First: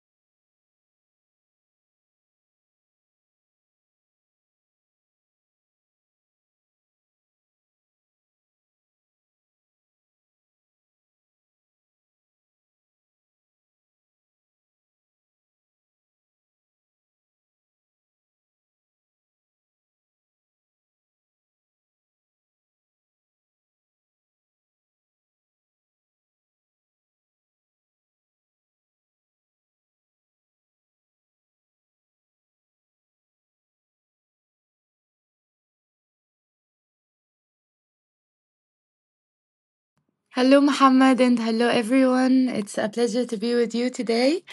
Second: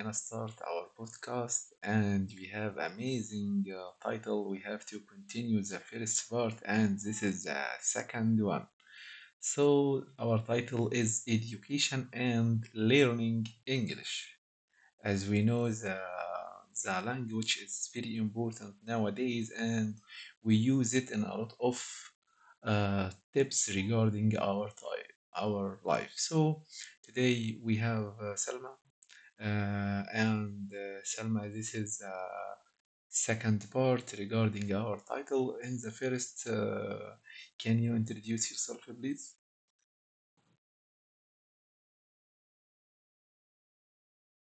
gonna start our podcast and we have amazing title We have to continue the first part and this is the second one. So our title is Education and Learning English. As we know, the language is very important nowadays and we use it in a lot of tips regarding our time, our life. So today we have Salma. And Selma, this is second part regarding our title. In the first, can you introduce yourself, please? Hello, Muhammad, and hello, everyone. It's a pleasure to be with you today.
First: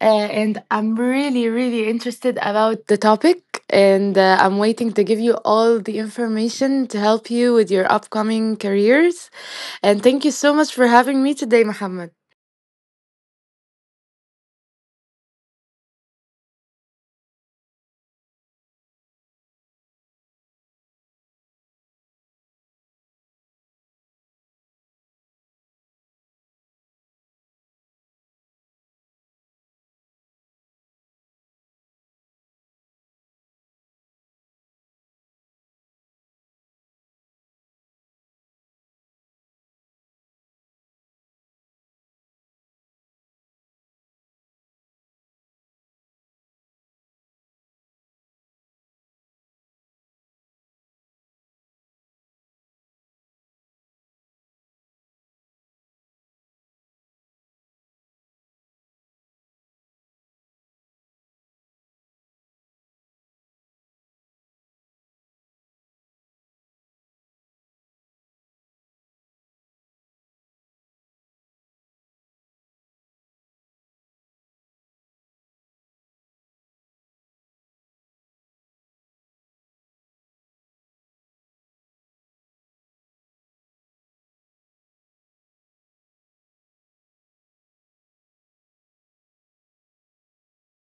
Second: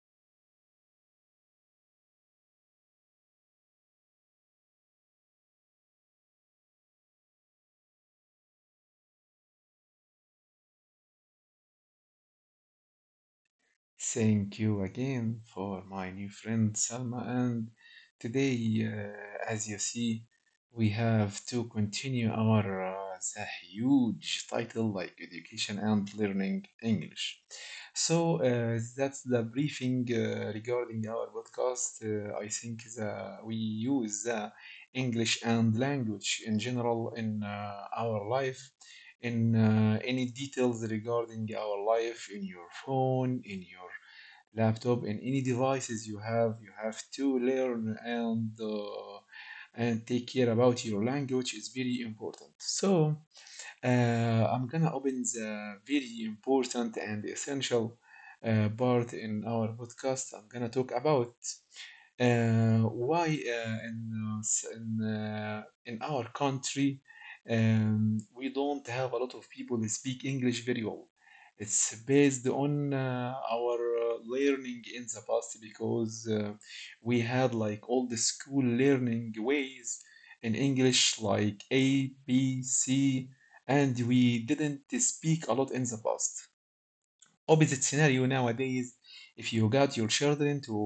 And I'm really, really interested about the topic. And I'm waiting to give you all the information to help you with your upcoming careers. And thank you so much for having me today, Muhammad. Thank you again for my new friend Salma. And today, as you see, we have to continue our the huge title like Education and Learning English. So that's the briefing regarding our podcast. I think we use the English and language in general in our life in any details regarding our life in your phone, in your laptop and any devices you have to learn and take care about your language is very important. So I'm gonna open the very important and essential part in our podcast. I'm gonna talk about why in s- in our country we don't have a lot of people that speak English very well. It's based on our learning in the past because we had like all the school learning ways in English like A, B, C, and we didn't speak a lot in the past, opposite scenario nowadays. If you got your children to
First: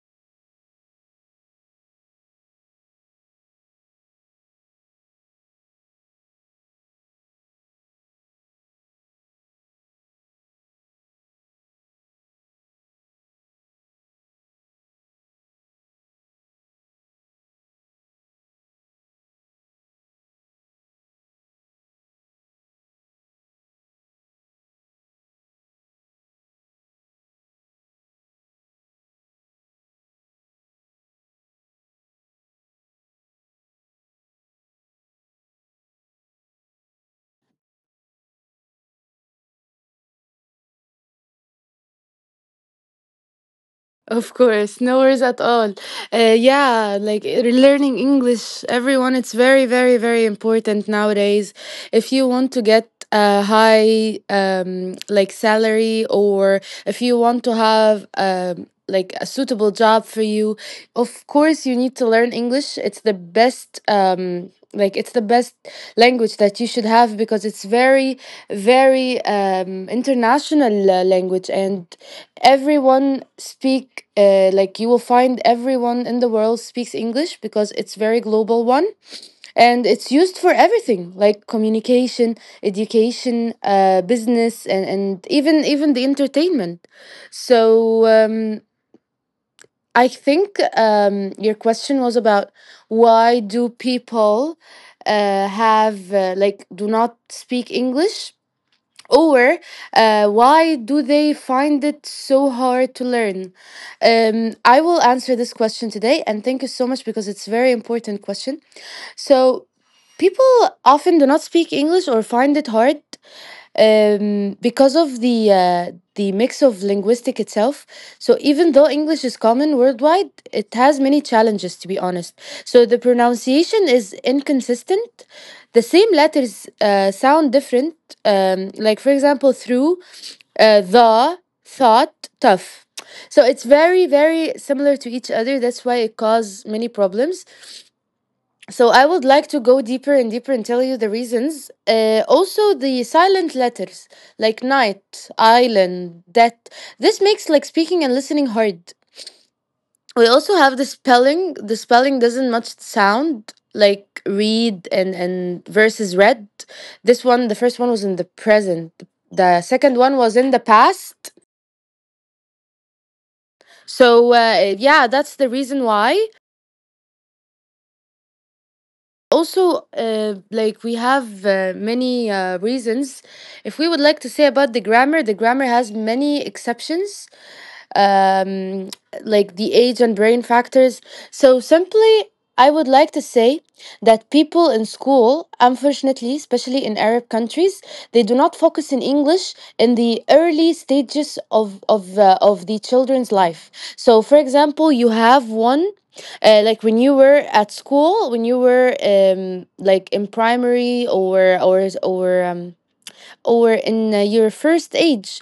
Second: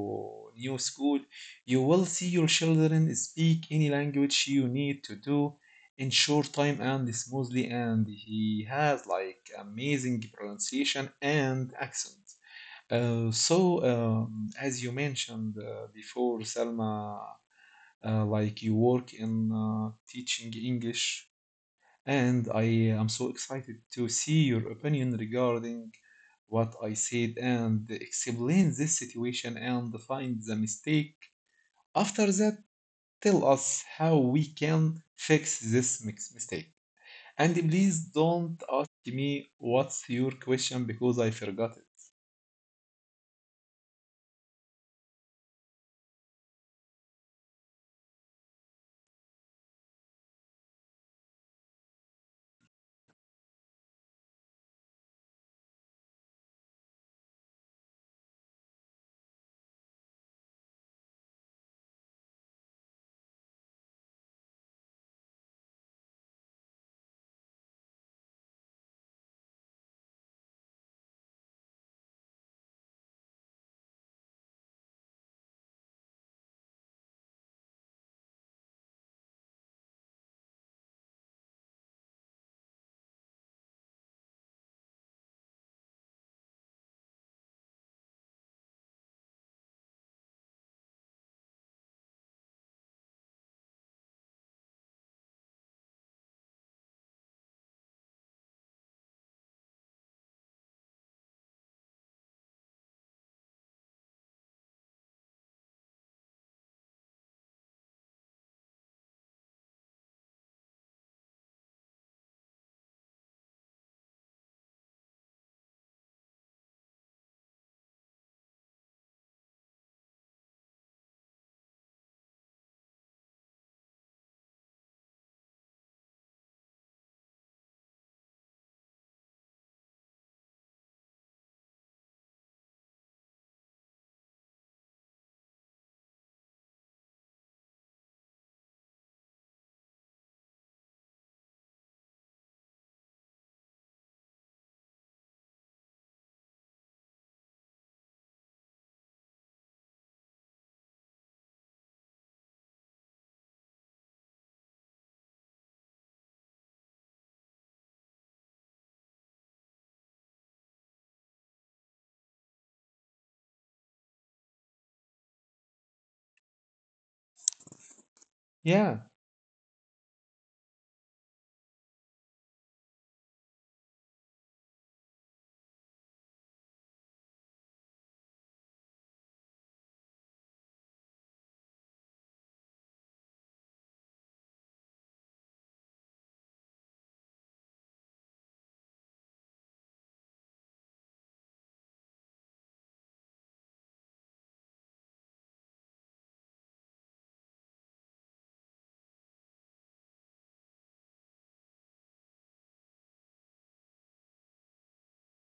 new school, you will see your children speak any language you need to do in short time and smoothly, and he has like amazing pronunciation and accent. Uh, so, as you mentioned before, Salma, like you work in teaching English, and I am so excited to see your opinion regarding what I said and explain this situation and find the mistake. After that, tell us how we can fix this mix mistake. And please don't ask me what's your question because I forgot it. Of course, no worries at all. Learning English, everyone, it's very, very, very important nowadays. If you want to get a high like salary, or if you want to have like a suitable job for you, of course you need to learn English. It's the best. Like it's the best language that you should have because it's very very international language, and everyone speak like, you will find everyone in the world speaks english because it's very global one, and it's used for everything like communication, education, business, and even the entertainment. so um, I think your question was about, why do people have like, do not speak English, or why do they find it so hard to learn? I will answer this question today, and thank you so much because it's a very important question. So people often do not speak English or find it hard because of the mix of linguistic itself. So even though English is common worldwide, it has many challenges, to be honest. So the pronunciation is inconsistent. The same letters sound different. Like, for example, through, the thought, tough. So it's very very similar to each other. That's why it causes many problems. So I would like to go deeper and deeper and tell you the reasons. Also, the silent letters like night, island, that this makes like speaking and listening hard. We also have the spelling. The spelling doesn't much sound like read, and versus read. This one, the first one was in the present. The second one was in the past. So yeah, that's the reason why. Yeah, Also like we have many reasons. If we would like to say about the grammar, the grammar has many exceptions, um, like the age and brain factors. So simply, I would like to say that people in school, unfortunately, especially in Arab countries, they do not focus in English in the early stages of the children's life. So, for example, you have one. Like when you were at school, when you were like in primary or in your first age,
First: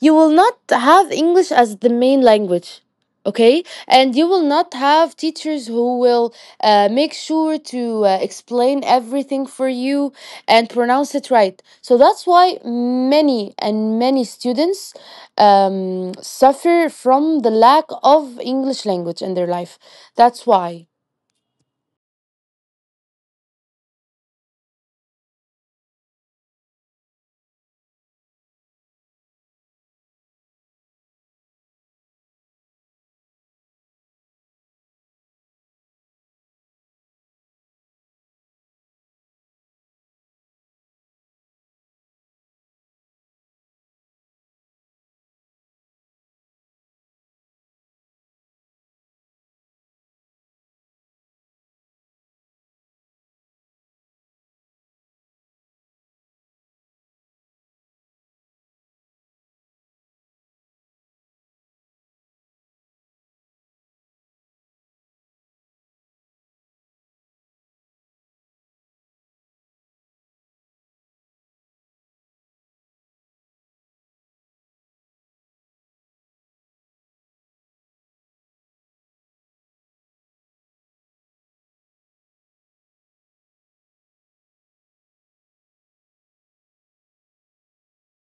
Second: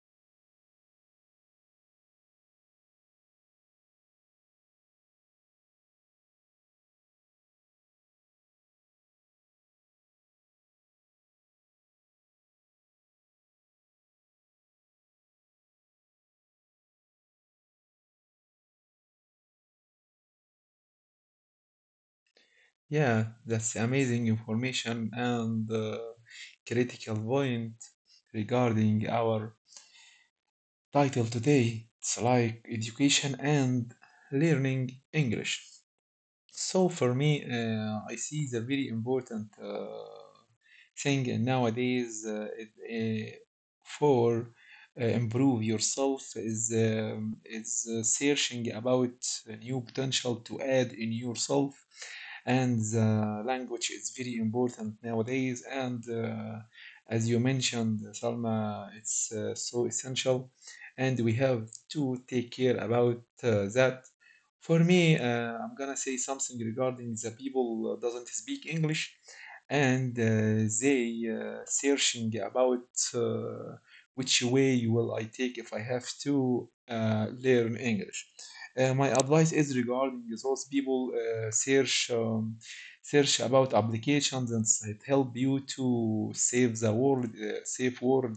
you will not have English as the main language. Okay, and you will not have teachers who will make sure to explain everything for you and pronounce it right. So that's why many and many students suffer from the lack of English language in their life. That's why. yeah, that's amazing information and critical point regarding our title today. It's like education and learning English. So for me, I see the very important thing nowadays it, for improve yourself is searching about a new potential to add in yourself, and the language is very important nowadays. And as you mentioned, Salma, it's so essential, and we have to take care about that. For me, I'm gonna say something regarding the people doesn't speak English and they searching about uh, which way will I take if I have to learn English. My advice is regarding those people search about applications, and it help you to save the world, save world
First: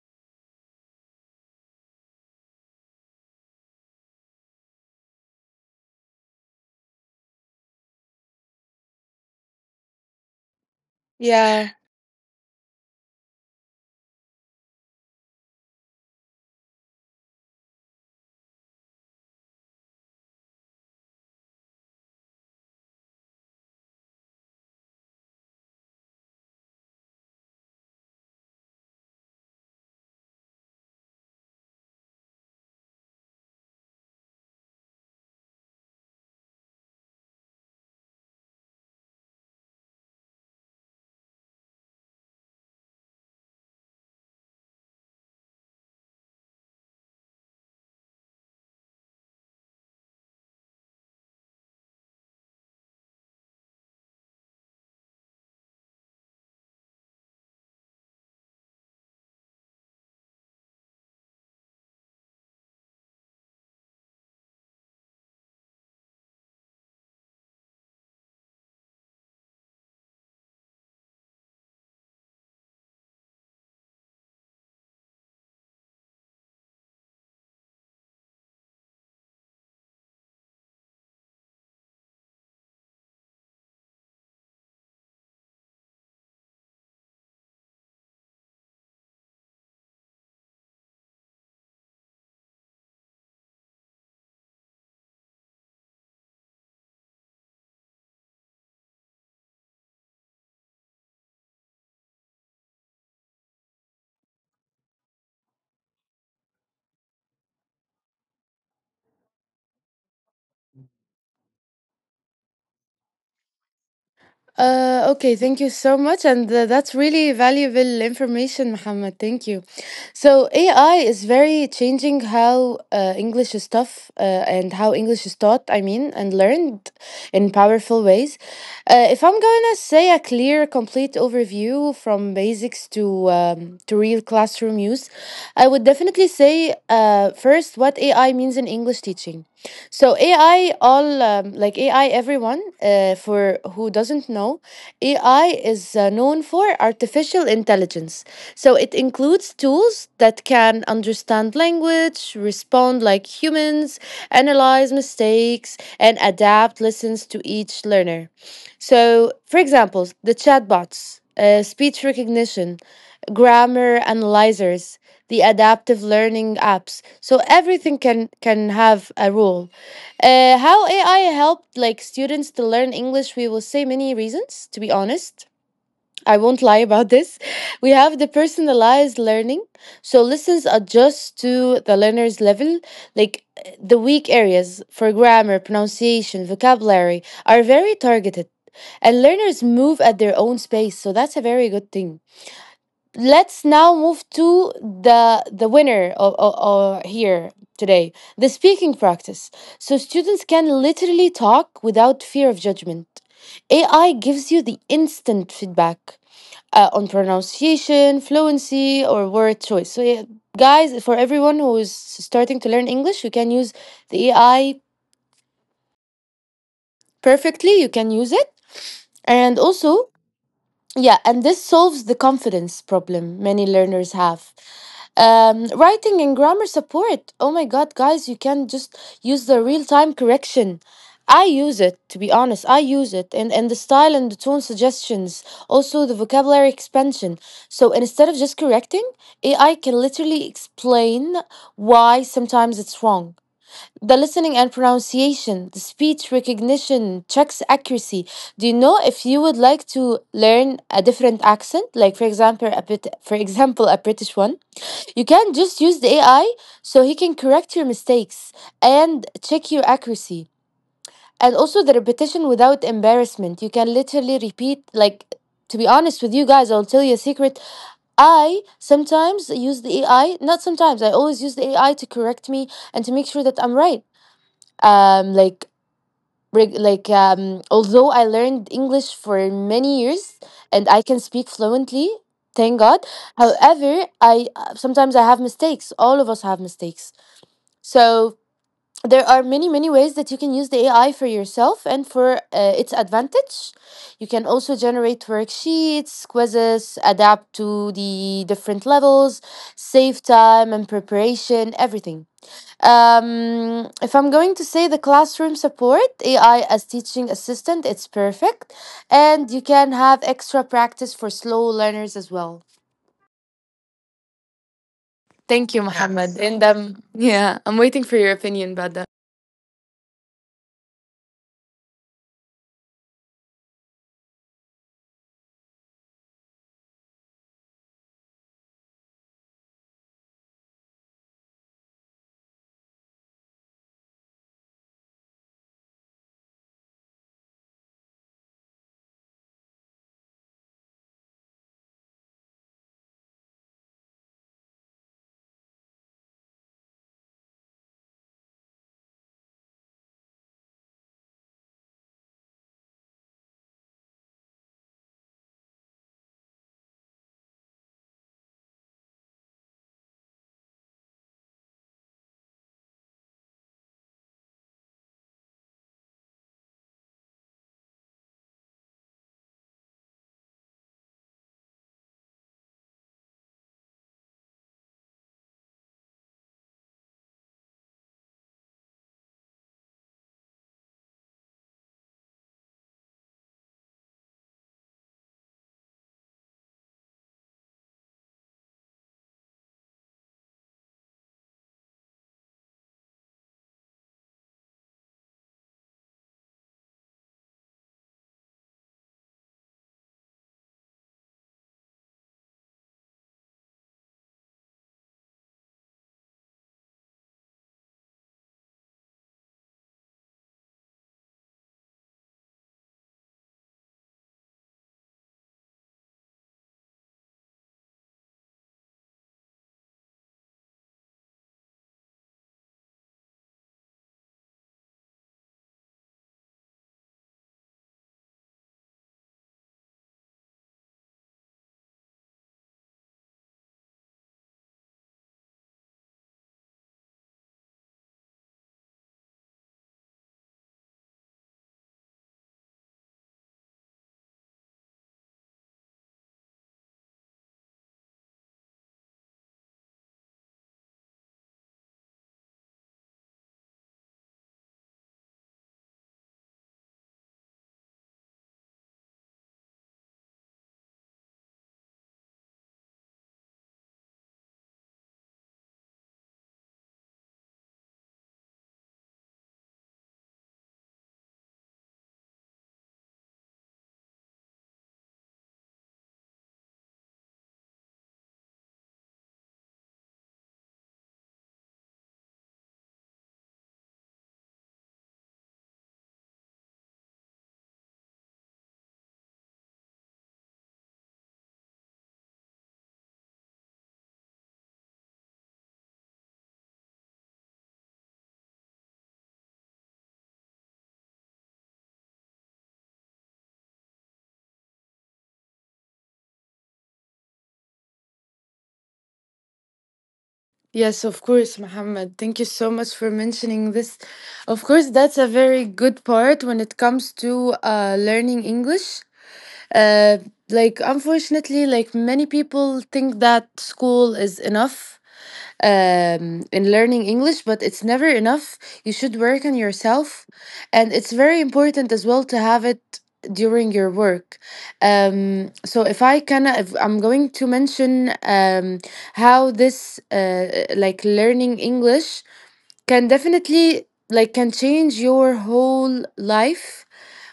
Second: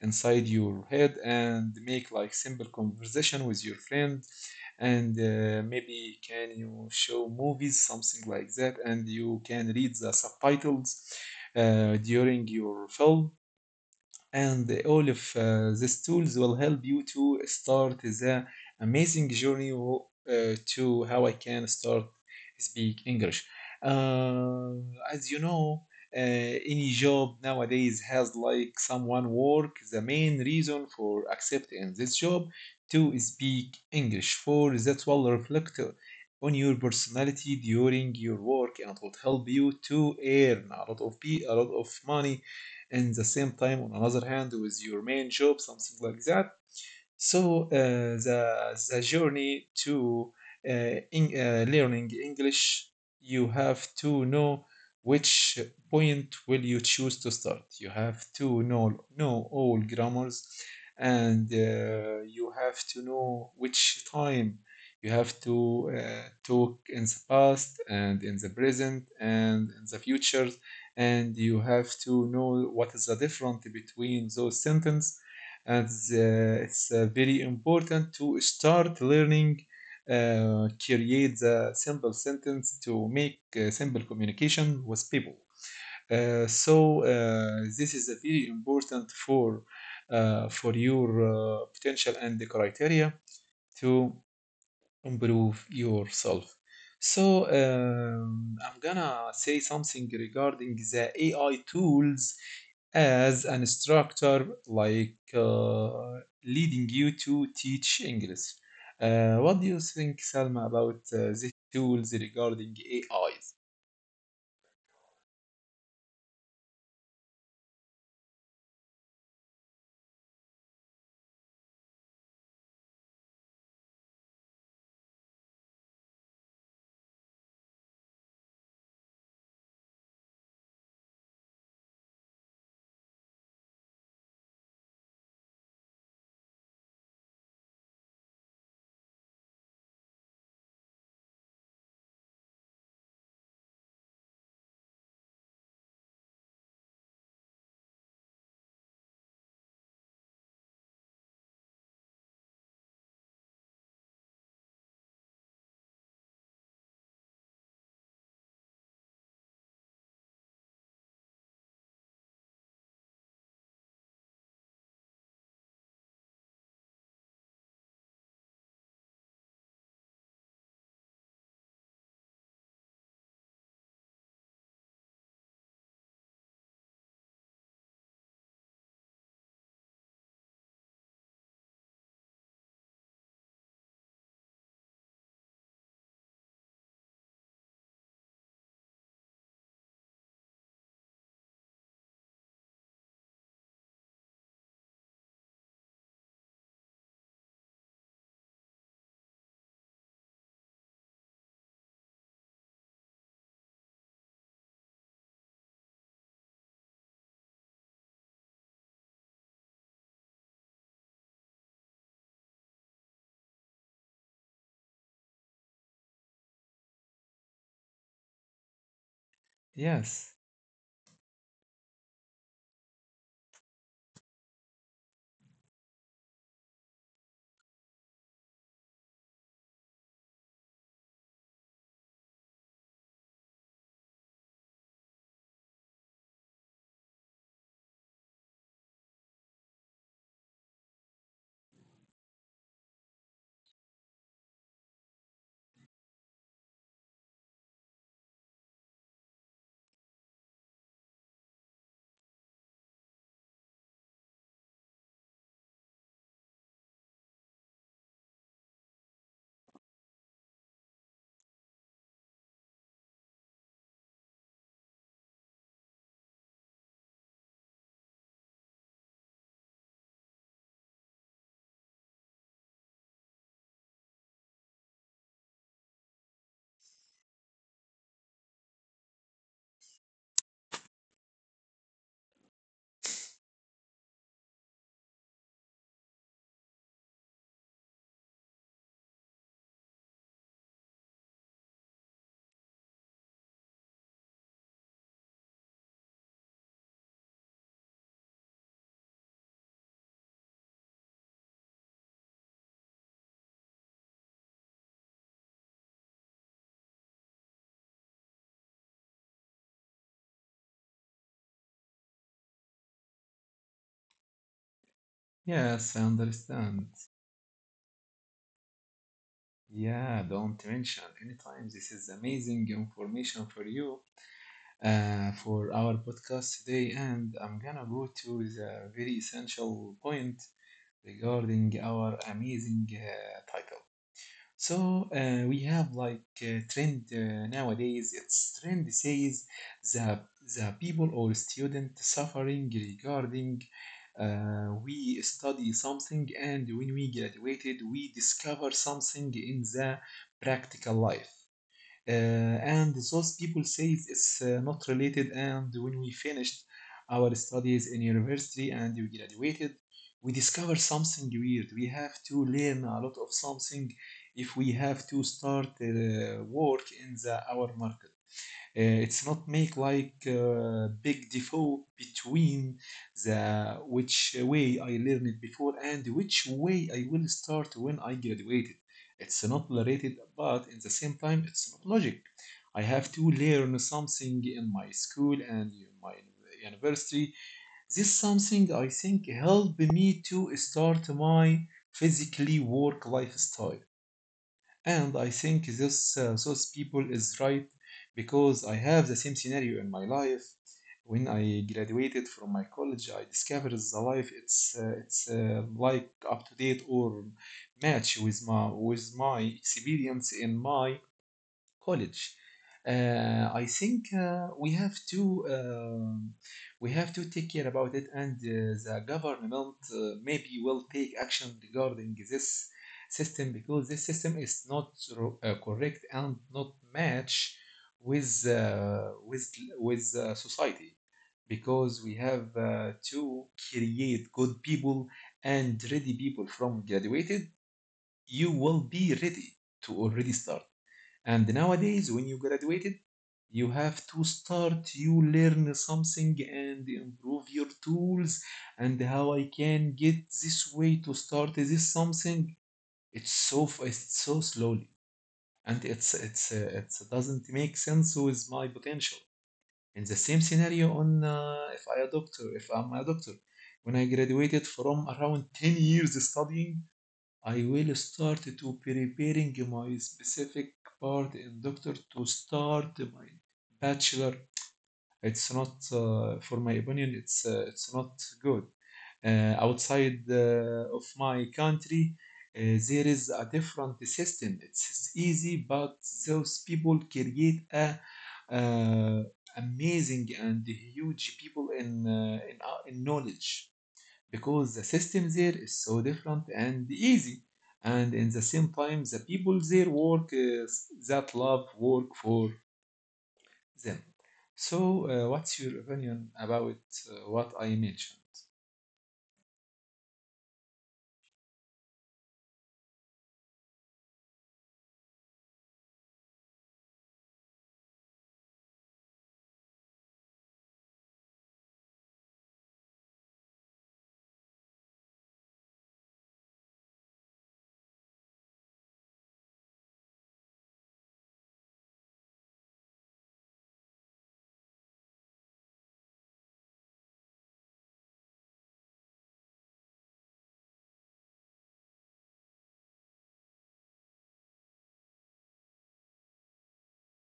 inside your head and make like simple conversation with your friend, and maybe can you show movies something like that and you can read the subtitles Yeah. During your film, and all of these tools will help you to start the amazing journey, to how I can start speak English. Uh, as you know, any job nowadays has like someone work. The main reason for accepting this job to speak English, for that will reflect on your personality during your work and will help you to earn a lot of money, and the same time on another hand with your main job something like that. So the journey to learning English, you have to know which point will you choose to start. You have to know all grammars, and you have to know which time you have to talk in the past and in the present and in the future, and you have to know what is the difference between those sentences. And it's very important to start learning, create the simple sentence to make simple communication with people. This is a very important for your potential and the criteria to improve yourself. So I'm gonna say something regarding the AI tools as an instructor, like leading you to teach English. What do you think, Salma, about the tools regarding AIs? Okay, thank you so much. And that's really valuable information, Muhammad. Thank you. So, AI is very changing how English is taught, I mean, and learned in powerful ways. If I'm going to say a clear, complete overview from basics to real classroom use, I would definitely say first what AI means in English teaching. So AI, all like AI, everyone, for who doesn't know, AI is known for artificial intelligence. So it includes tools that can understand language, respond like humans, analyze mistakes, and adapt lessons to each learner. So, for example, the chatbots, speech recognition, grammar analyzers, the adaptive learning apps. So everything can have a role. How AI helped like students to learn English, we will say many reasons, to be honest. I won't lie about this. We have the personalized learning. So lessons adjust to the learner's level. Like the weak areas for grammar, pronunciation, vocabulary are very targeted. And learners move at their own space. So that's a very good thing. Let's now move to the winner of here today, the speaking practice. So students can literally talk without fear of judgment. AI gives you the instant feedback on pronunciation, fluency, or word choice. So yeah, guys, for everyone who is starting to learn english, you can use the AI perfectly. You can use it, and also, Yes, yeah, and this solves the confidence problem many learners have. Writing and grammar support. Oh my god, guys, you can just use the real time correction. I use it, to be honest. I use it. And the style and the tone suggestions, also the vocabulary expansion. So instead of just correcting, AI can literally explain why sometimes it's wrong. The listening and pronunciation, the speech recognition, checks accuracy. Do you know if you would like to learn a different accent, like for example a bit, for example a British one? You can just use the AI so he can correct your mistakes and check your accuracy. And also the repetition without embarrassment. You can literally repeat, like, to be honest with you guys, I'll tell you a secret. I sometimes use the AI, not sometimes, I always use the AI to correct me and to make sure that I'm right. um like Although I learned english for many years and I can speak fluently, thank god. However, I sometimes I have mistakes. All of us have mistakes. So there are many many ways that you can use the ai for yourself and for its advantage. You can also generate worksheets, quizzes, adapt to the different levels, save time and preparation, everything. If I'm going to say the classroom support, AI as teaching assistant, it's perfect. And you can have extra practice for slow learners as well. Thank you, yes, I Mohammed. Yes. And understand. Yeah, I'm waiting for your opinion about that. Yeah, don't mention anytime. This is amazing information for you, for our podcast today, and I'm gonna go to the very essential point regarding our amazing title. So we have like trend nowadays. It's trend says the the people or student suffering regarding. We study something, and when we graduated, we discover something in the practical life. And those people say it's not related. And when we finished our studies in university and we graduated, we discover something weird. We have to learn a lot of something if we have to start work in the our market. It's not make like big default between the which way I learned it before and which way I will start when I graduated. It's not related, but in the same time, it's not logic. I have to learn something in my school and in my university. This something I think helped me to start my physically work lifestyle. And I think this those people is right because I have the same scenario in my life. When I graduated from my college, I discovered the life it's like up to date or match with my experience in my college. I think um we have to take care about it, and the government maybe will take action regarding this system because this system is not correct and not match with society because we have to create good people and ready people from graduated. You will be ready to already start. And nowadays, when you graduated, you have to start, you learn something and improve your tools and how I can get this way to start this something. It's so slowly and it's doesn't make sense with my potential. In the same scenario on if I'm a doctor, when I graduated from around 10 years studying, I will start to preparing my specific part in doctor to start my bachelor. It's not, for my opinion, it's not good. Outside of my country, there is a different system. It's easy, but those people create a uh, amazing and huge people in in knowledge because the system there is so different and easy. And in the same time, the people there work that love work for them. So, what's your opinion about what I mentioned? Yes, of course, Mohammed. Thank you so much for mentioning this. Of course, that's a very good part when it comes to learning English. Uh, like, unfortunately, like many people think that school is enough in learning English, but it's never enough. You should work on yourself, and it's very important as well to have it during your work. So if I can, if I'm going to mention how this like, learning English can definitely like can change your whole life.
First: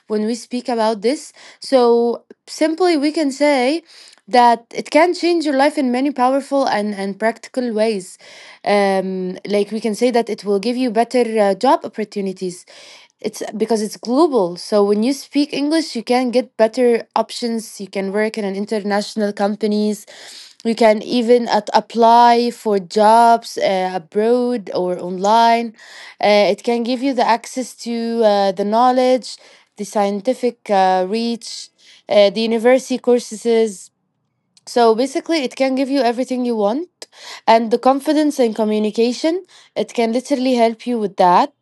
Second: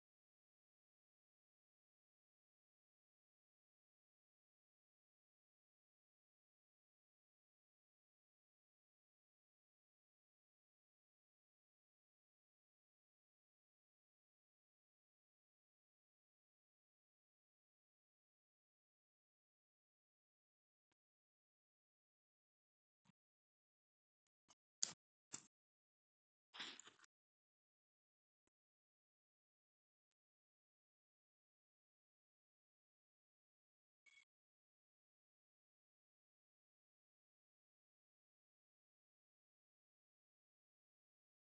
When we speak about this, so simply we can say that it can change your life in many powerful and practical ways. Like we can say that it will give you better job opportunities. It's because it's global. So when you speak English, you can get better options. You can work in an international companies. You can even at apply for jobs abroad or online. It can give you the access to the knowledge, the scientific reach, the university courses. So basically, it can give you everything you want, and the confidence and communication. It can literally help you with that.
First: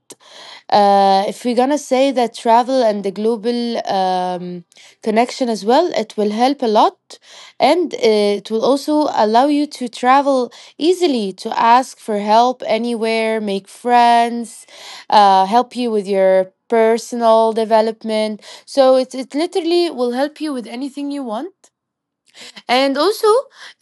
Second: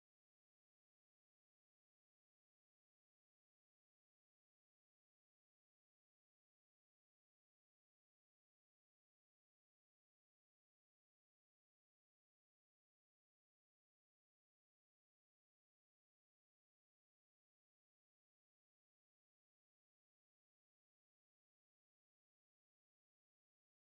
If we're gonna say that travel and the global connection as well, it will help a lot, and it will also allow you to travel easily, to ask for help anywhere, make friends, help you with your personal development. So it literally will help you with anything you want. And also,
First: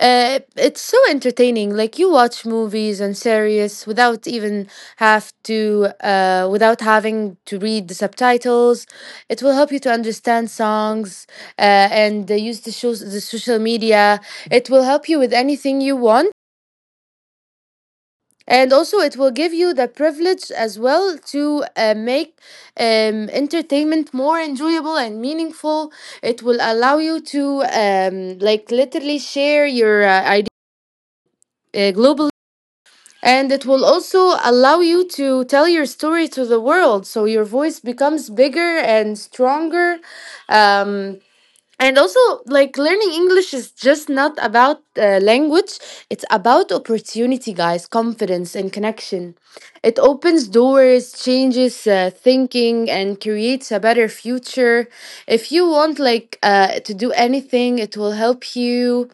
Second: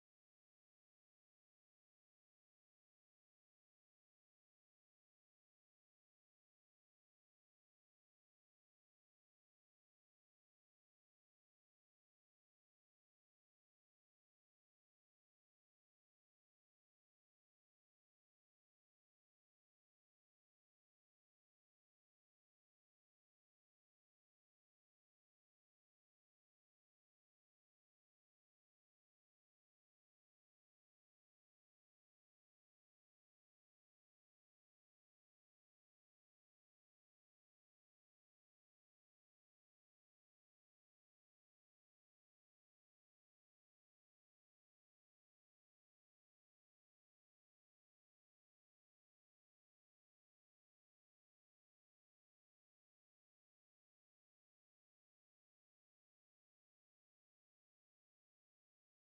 it's so entertaining. Like, you watch movies and series without even without having to read the subtitles. It will help you to understand songs and use the shows, the social media. It will help you with anything you want. And also, it will give you the privilege as well to make entertainment more enjoyable and meaningful. It will allow you to like literally share your globally. And it will also allow you to tell your story to the world, so your voice becomes bigger and stronger. um, and also, like, learning english is just not about language. It's about opportunity, guys, confidence and connection. It opens doors, changes thinking, and creates a better future. If you want, like, to do anything, it will help you.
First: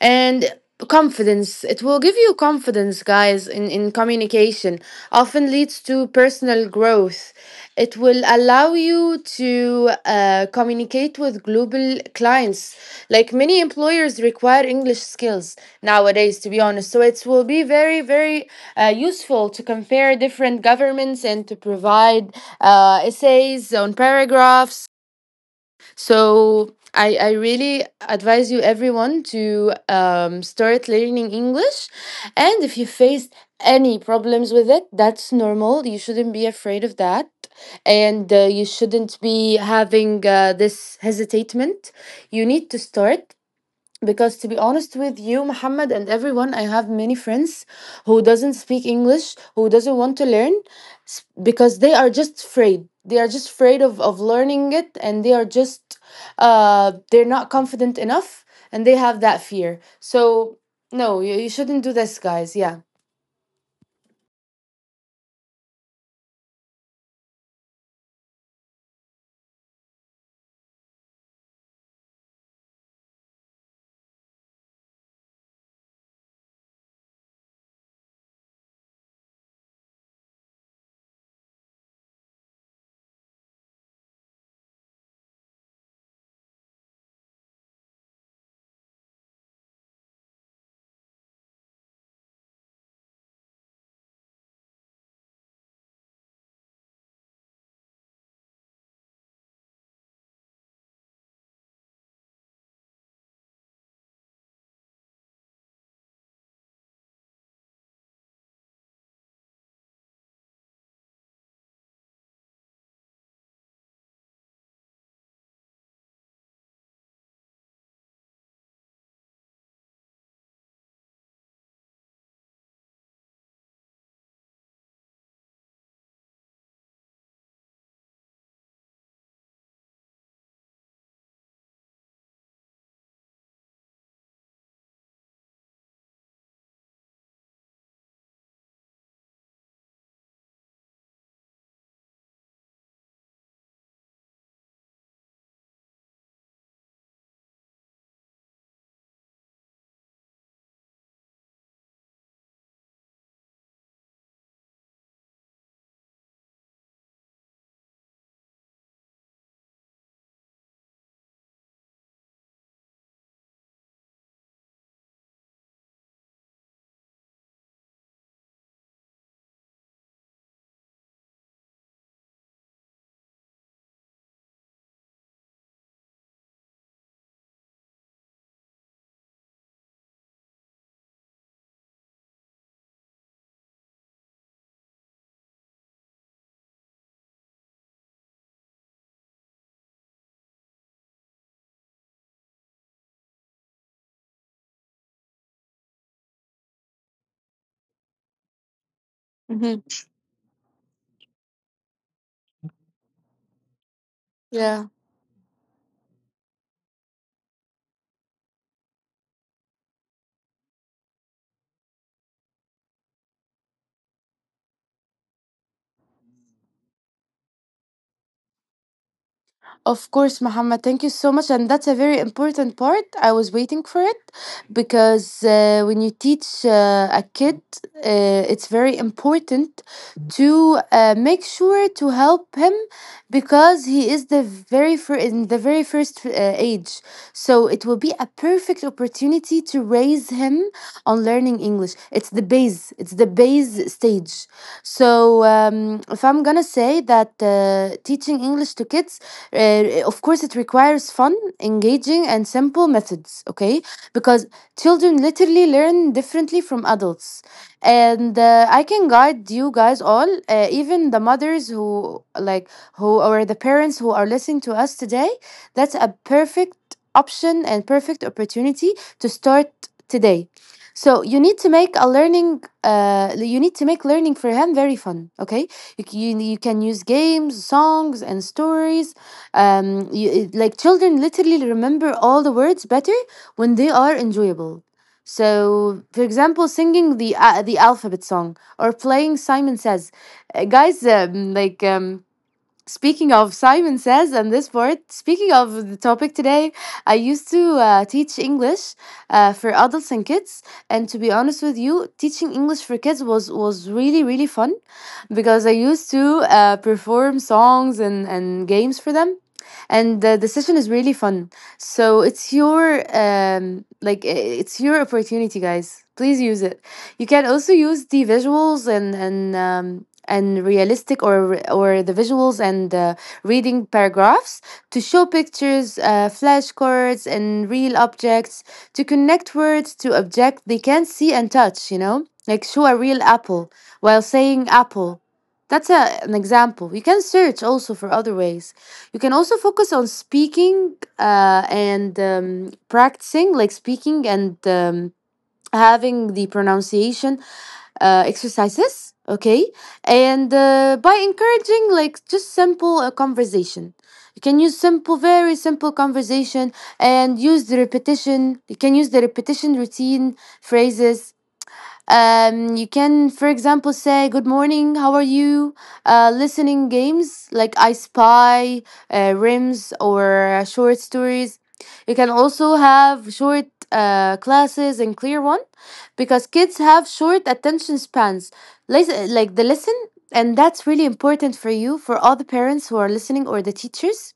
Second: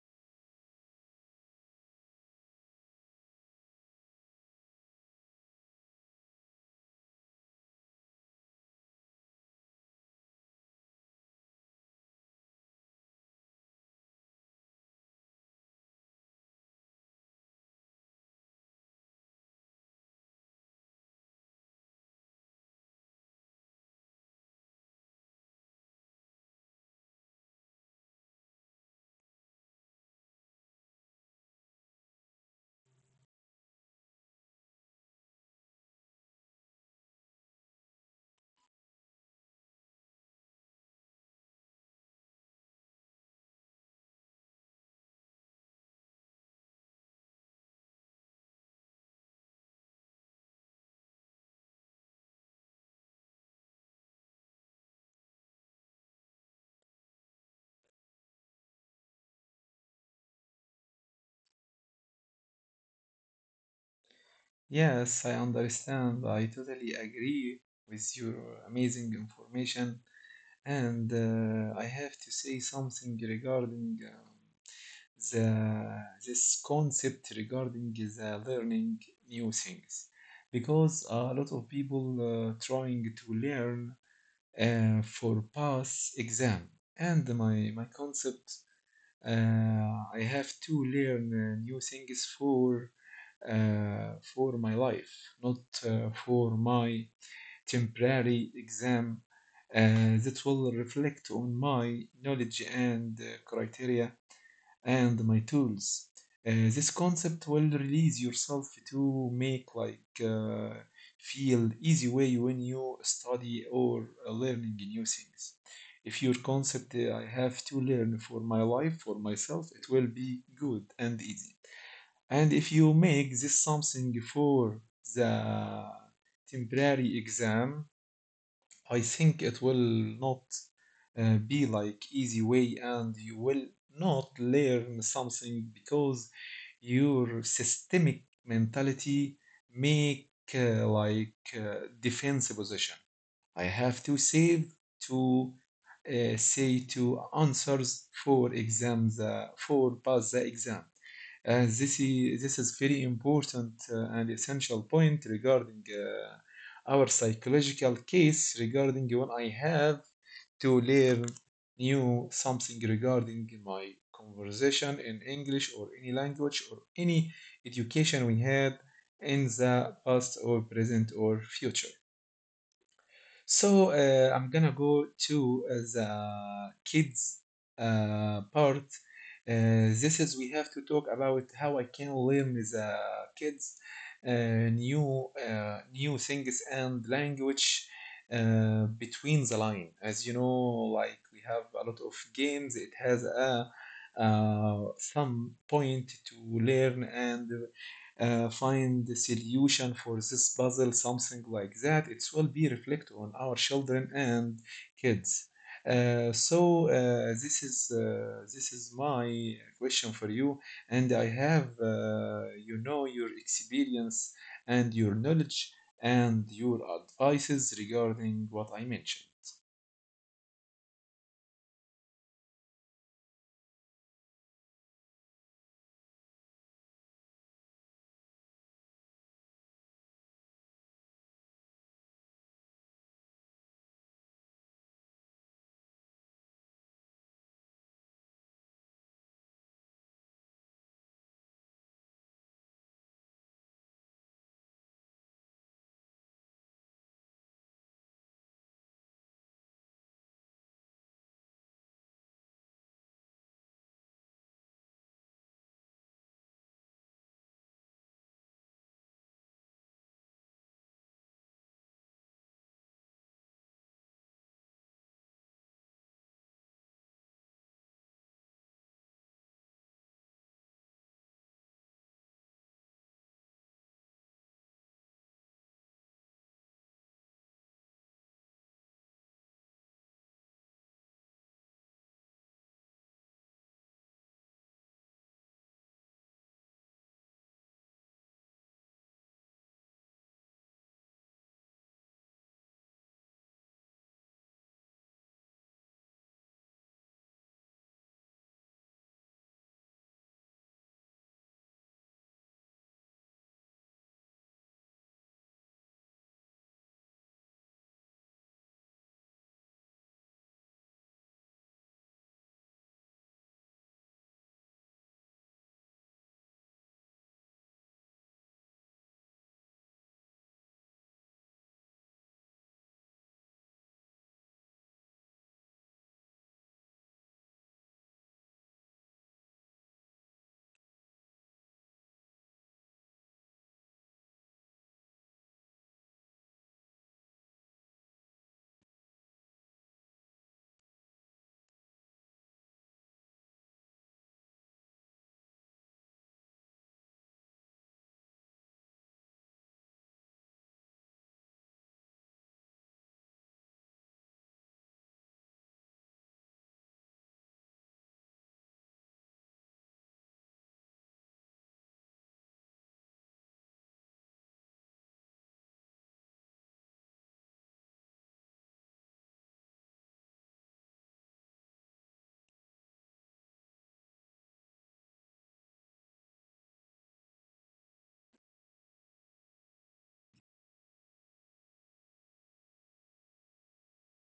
And confidence, it will give you confidence, guys, in communication often leads to personal growth. It will allow you to communicate with global clients. Like, many employers require english skills nowadays, to be honest. So it will be very very useful to compare different governments and to provide essays on paragraphs. So I really advise you everyone to start learning English. And if you face any problems with it, that's normal. You shouldn't be afraid of that. And you shouldn't be having this hesitatement. You need to start because, to be honest with you, Muhammad, and everyone, I have many friends who doesn't speak English, who doesn't want to learn because they are just afraid. They are just afraid of learning it, and they are just they're not confident enough, and they have that fear. So no, you shouldn't do this, guys. Yeah. Yes, I understand. I totally agree with your amazing information. And I have to say something regarding the this concept regarding the learning new things because a lot of people trying to learn for pass exam, and my concept, uh, I have to learn new things for my life, not for my temporary exam that will reflect on my knowledge and criteria and my tools. This concept will release yourself to make like feel easy way when you study or learning new things. If your concept, I have to learn for my life, for myself, it will be good and easy. And if you make this something for the temporary exam, I think it will not be like easy way, and you will not learn something because your systemic mentality make defense position. I have to save to say to answers for exams for pass the exam. This is this is very important and essential point regarding our psychological case regarding when I have to learn new something regarding my conversation in English or any language or any education we had in the past or present or future. So I'm gonna go to the kids part. This is we have to talk about how I can learn the kids new things and language between the line. As you know, like we have a lot of games. It has a some point to learn and find the Hmm. solution for this puzzle, something like that. It will be reflect on our children and Yeah. kids. So this is my question for you, and I have you know your experience and your knowledge and your advices regarding what I mentioned. Of course, Muhammad, thank you so much. And that's a very important part. I was waiting for it because when you teach a kid, it's very important to make sure to help him, because he is the in the very first age. So it will be a perfect opportunity to raise him on learning English. It's the base stage. So if I'm gonna say that teaching English to kids, of course, it requires fun, engaging, and simple methods, okay? Because children literally learn differently from adults. And I can guide you guys all, even the mothers who, like, who, or the parents who are listening to us today. That's a perfect option and perfect opportunity to start today. So you need to make a learning. You need to make learning for him very fun. Okay, you can use games, songs, and stories. um, you, like, children literally remember all the words better when they are enjoyable. So, for example, singing the the alphabet song or playing Simon Says. Guys, like Speaking of Simon Says and this word, speaking of the topic today, I used to teach English for adults and kids. And to be honest with you, teaching English for kids was really, really fun because I used to perform songs and games for them. And the session is really fun. So it's your, like, it's your opportunity, guys. Please use it. You can also use the visuals and realistic, or the visuals and reading paragraphs, to show pictures, flashcards, and real objects, to connect words to objects they can see and touch. You know, like, show a real apple while saying apple. That's a, an example. You can search also for other ways. You can also focus on speaking and practicing, like speaking, and having the pronunciation exercises, okay? And by encouraging, like, just simple conversation. You can use simple, very simple conversation, and use the repetition. You can use the repetition, routine phrases. You can, for example, say "Good morning, how are you?" Listening games like I Spy, Rims, or short stories. You can also have short classes and clear one, because kids have short attention spans. Listen, like, the listen, and that's really important for you, for all the parents who are listening or the teachers.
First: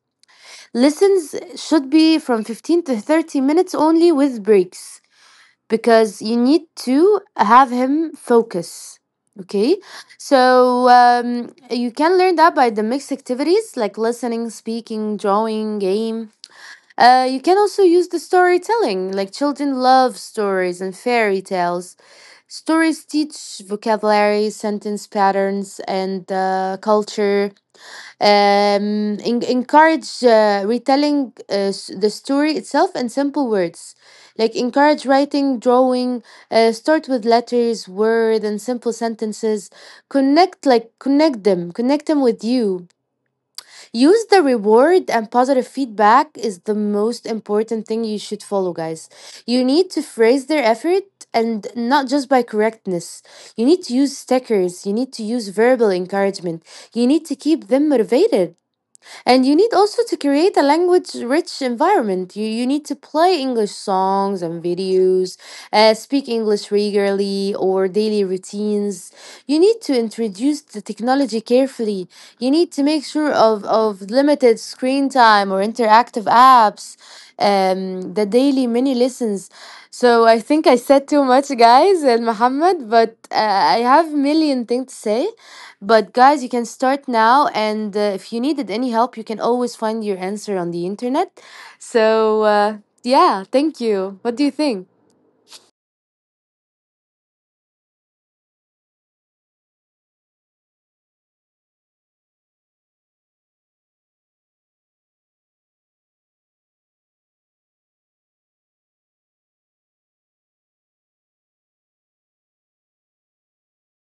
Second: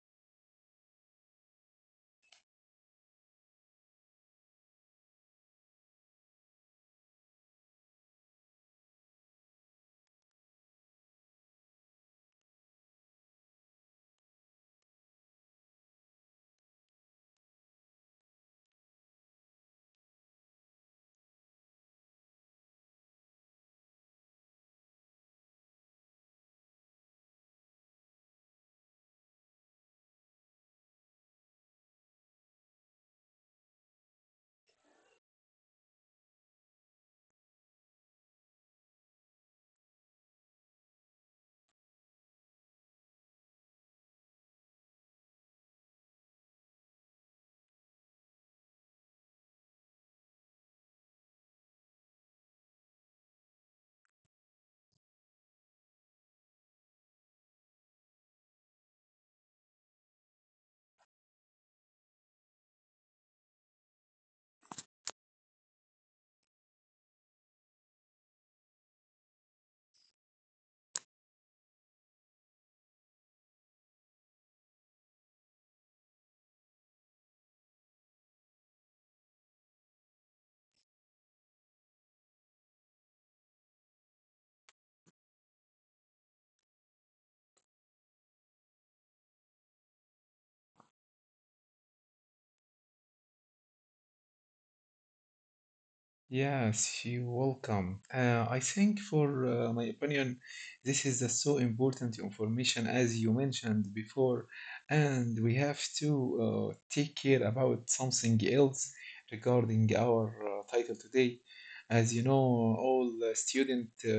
Listens should be from 15 to 30 minutes only, with breaks, because you need to have him focus, okay? So you can learn that by the mixed activities, like listening, speaking, drawing game. You can also use the storytelling. Like, children love stories and fairy tales. Stories teach vocabulary, sentence patterns, and culture. Encourage retelling the story itself in simple words. Like, encourage writing, drawing, start with letters, word, and simple sentences. Like connect them with you. Use the reward and positive feedback is the most important thing you should follow, guys. You need to phrase their effort, and not just by correctness. You need to use stickers. You need to use verbal encouragement. You need to keep them motivated, and you need also to create a language rich environment. You need to play English songs and videos, speak English regularly or daily routines. You need to introduce the technology carefully. You need to make sure of limited screen time or interactive apps, the daily mini lessons. So I think I said too much, guys, and Muhammad, but I have million things to say. But guys, you can start now, and if you needed any help, you can always find your answer on the internet. So, yeah, thank you. What do you think? Yes, you're welcome. I think, for my opinion, this is a so important information as you mentioned before, and we have to take care about something else regarding our title today. As you know, all the student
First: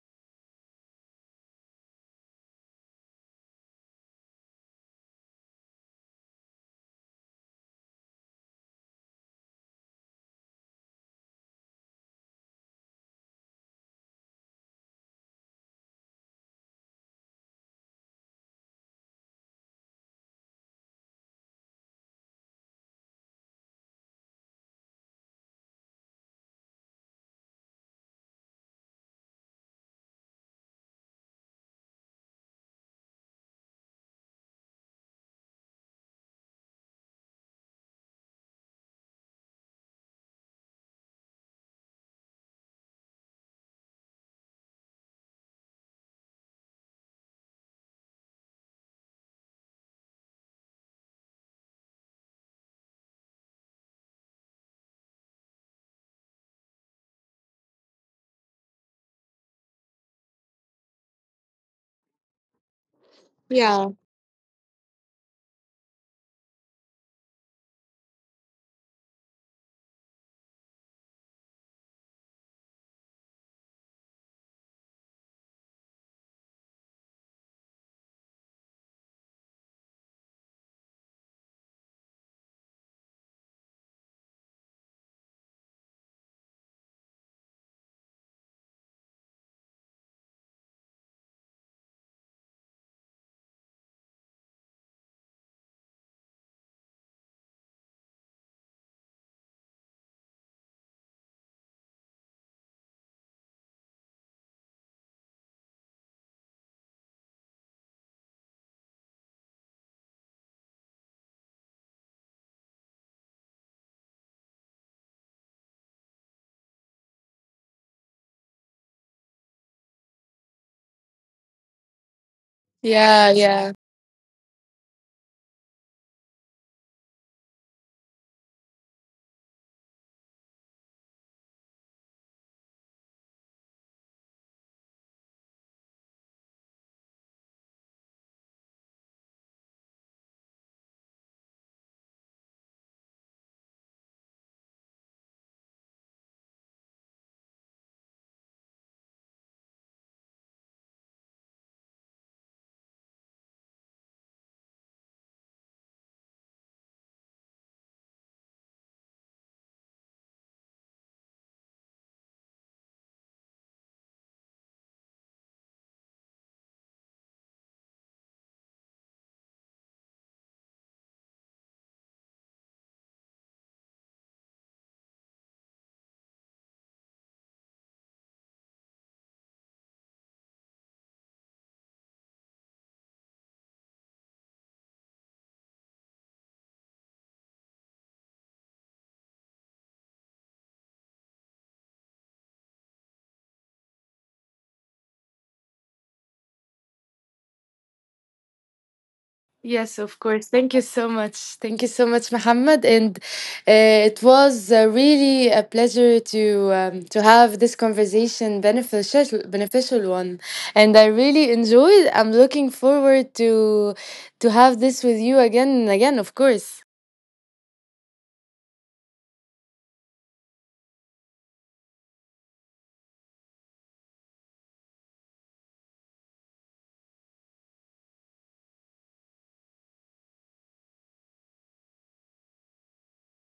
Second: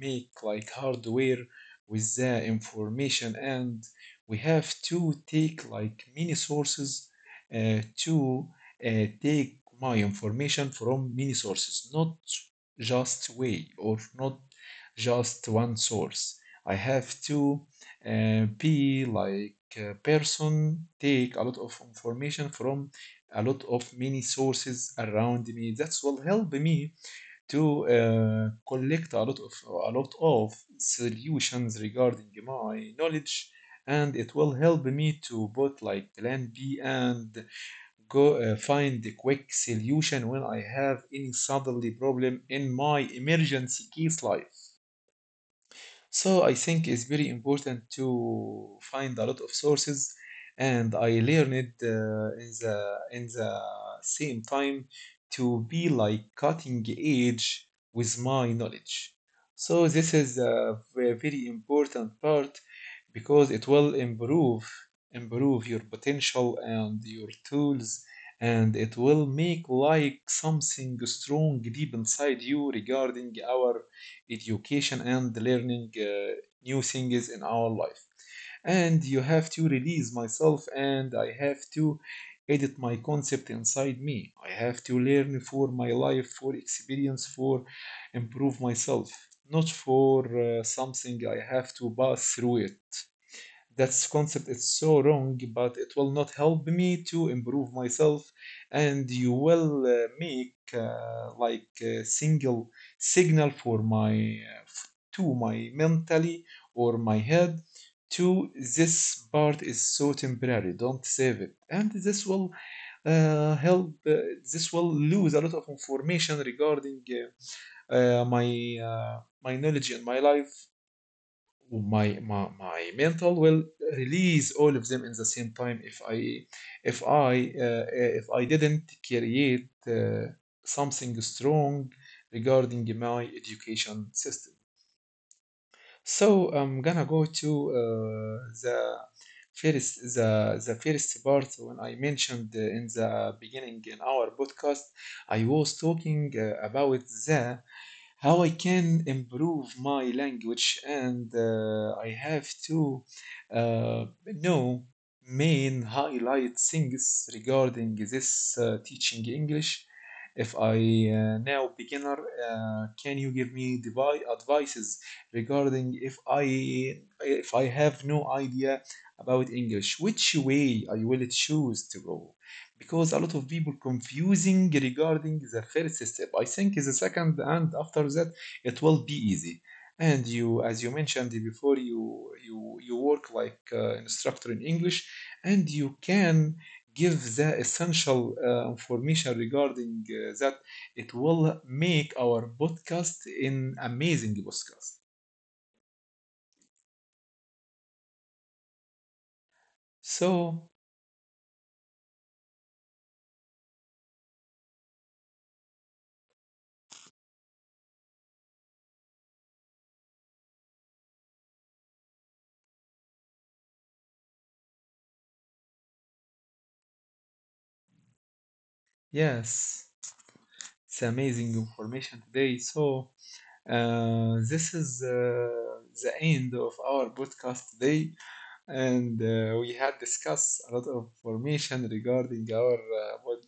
make like hardware with the information, and we have to take like many sources to take my information from many sources, not just way or not just one source. I have to be like a person, take a lot of information from a lot of many sources around me. That will help me to collect a lot of a lot of solutions regarding my knowledge, and it will help me to both like plan B and go find a quick solution when I have any suddenly problem in my emergency case life. So I think it's very important to find a lot of sources, and I learned in the same time to be like cutting edge with my knowledge. So this is a very important part because it Yeah, will improve your potential and your tools, and it will make like something strong deep inside you regarding our education and learning new things in our life. And you have to release myself and I have to edit my concept inside me. I have to learn for my life, for experience, for improve myself, not for something I have to pass through it. That's concept is so wrong, but it will not help me to improve myself, and you will make like a single signal for my to my mentally or my head to this part is so temporary. Don't save it, and this will help. This will lose a lot of information regarding my knowledge in my life my yeah, mental will yeah. release all of them in the same time if I if I didn't create something strong regarding my education system. So I'm gonna go to the the first part when I mentioned in the beginning in our podcast, I was talking about the how I can improve my language, and I have to know main highlight things regarding this teaching English. If I now beginner, can you give me advices regarding I if I have no idea about English, which way I will choose to go? Because a lot of people confusing regarding the first step. I think the second, and after that it will be easy. And you, as you mentioned before, you work like instructor in English, and you can give the essential information regarding that. It will make our podcast an amazing podcast. Yes, of course. So, Thank you so much. Thank you so much, Muhammad. And it was really a pleasure to have this conversation, beneficial one. And I really enjoyed. I'm looking forward to have this with you again and again. Of course. yes, it's amazing information today. So, this is the end of our podcast today, and we had discussed a lot of information regarding our what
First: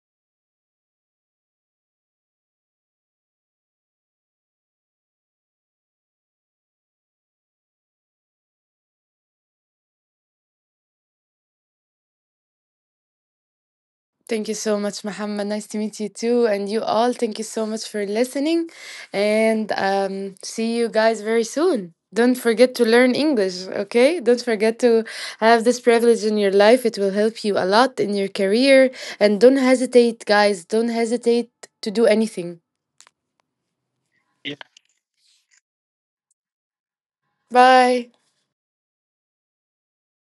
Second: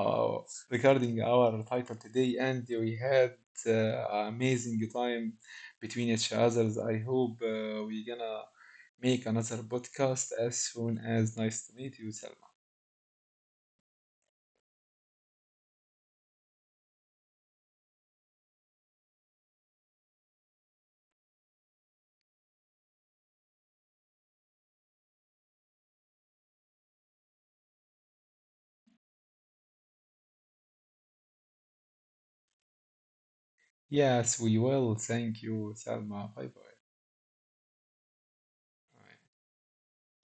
uh, regarding our title today, and we had uh, an amazing time between each others. I hope we're gonna make another podcast as soon as. Nice to meet you, Selma. Thank you so much, Muhammad. Nice to meet you too, and you all. Thank you so much for listening, and see you guys very soon. Don't forget to learn English, okay? Don't forget to have this privilege in your life. It will help you a lot in your career. And don't hesitate, guys. Don't hesitate to do anything. Yes, Yeah. we will. Thank you, Selma. Bye bye. Bye.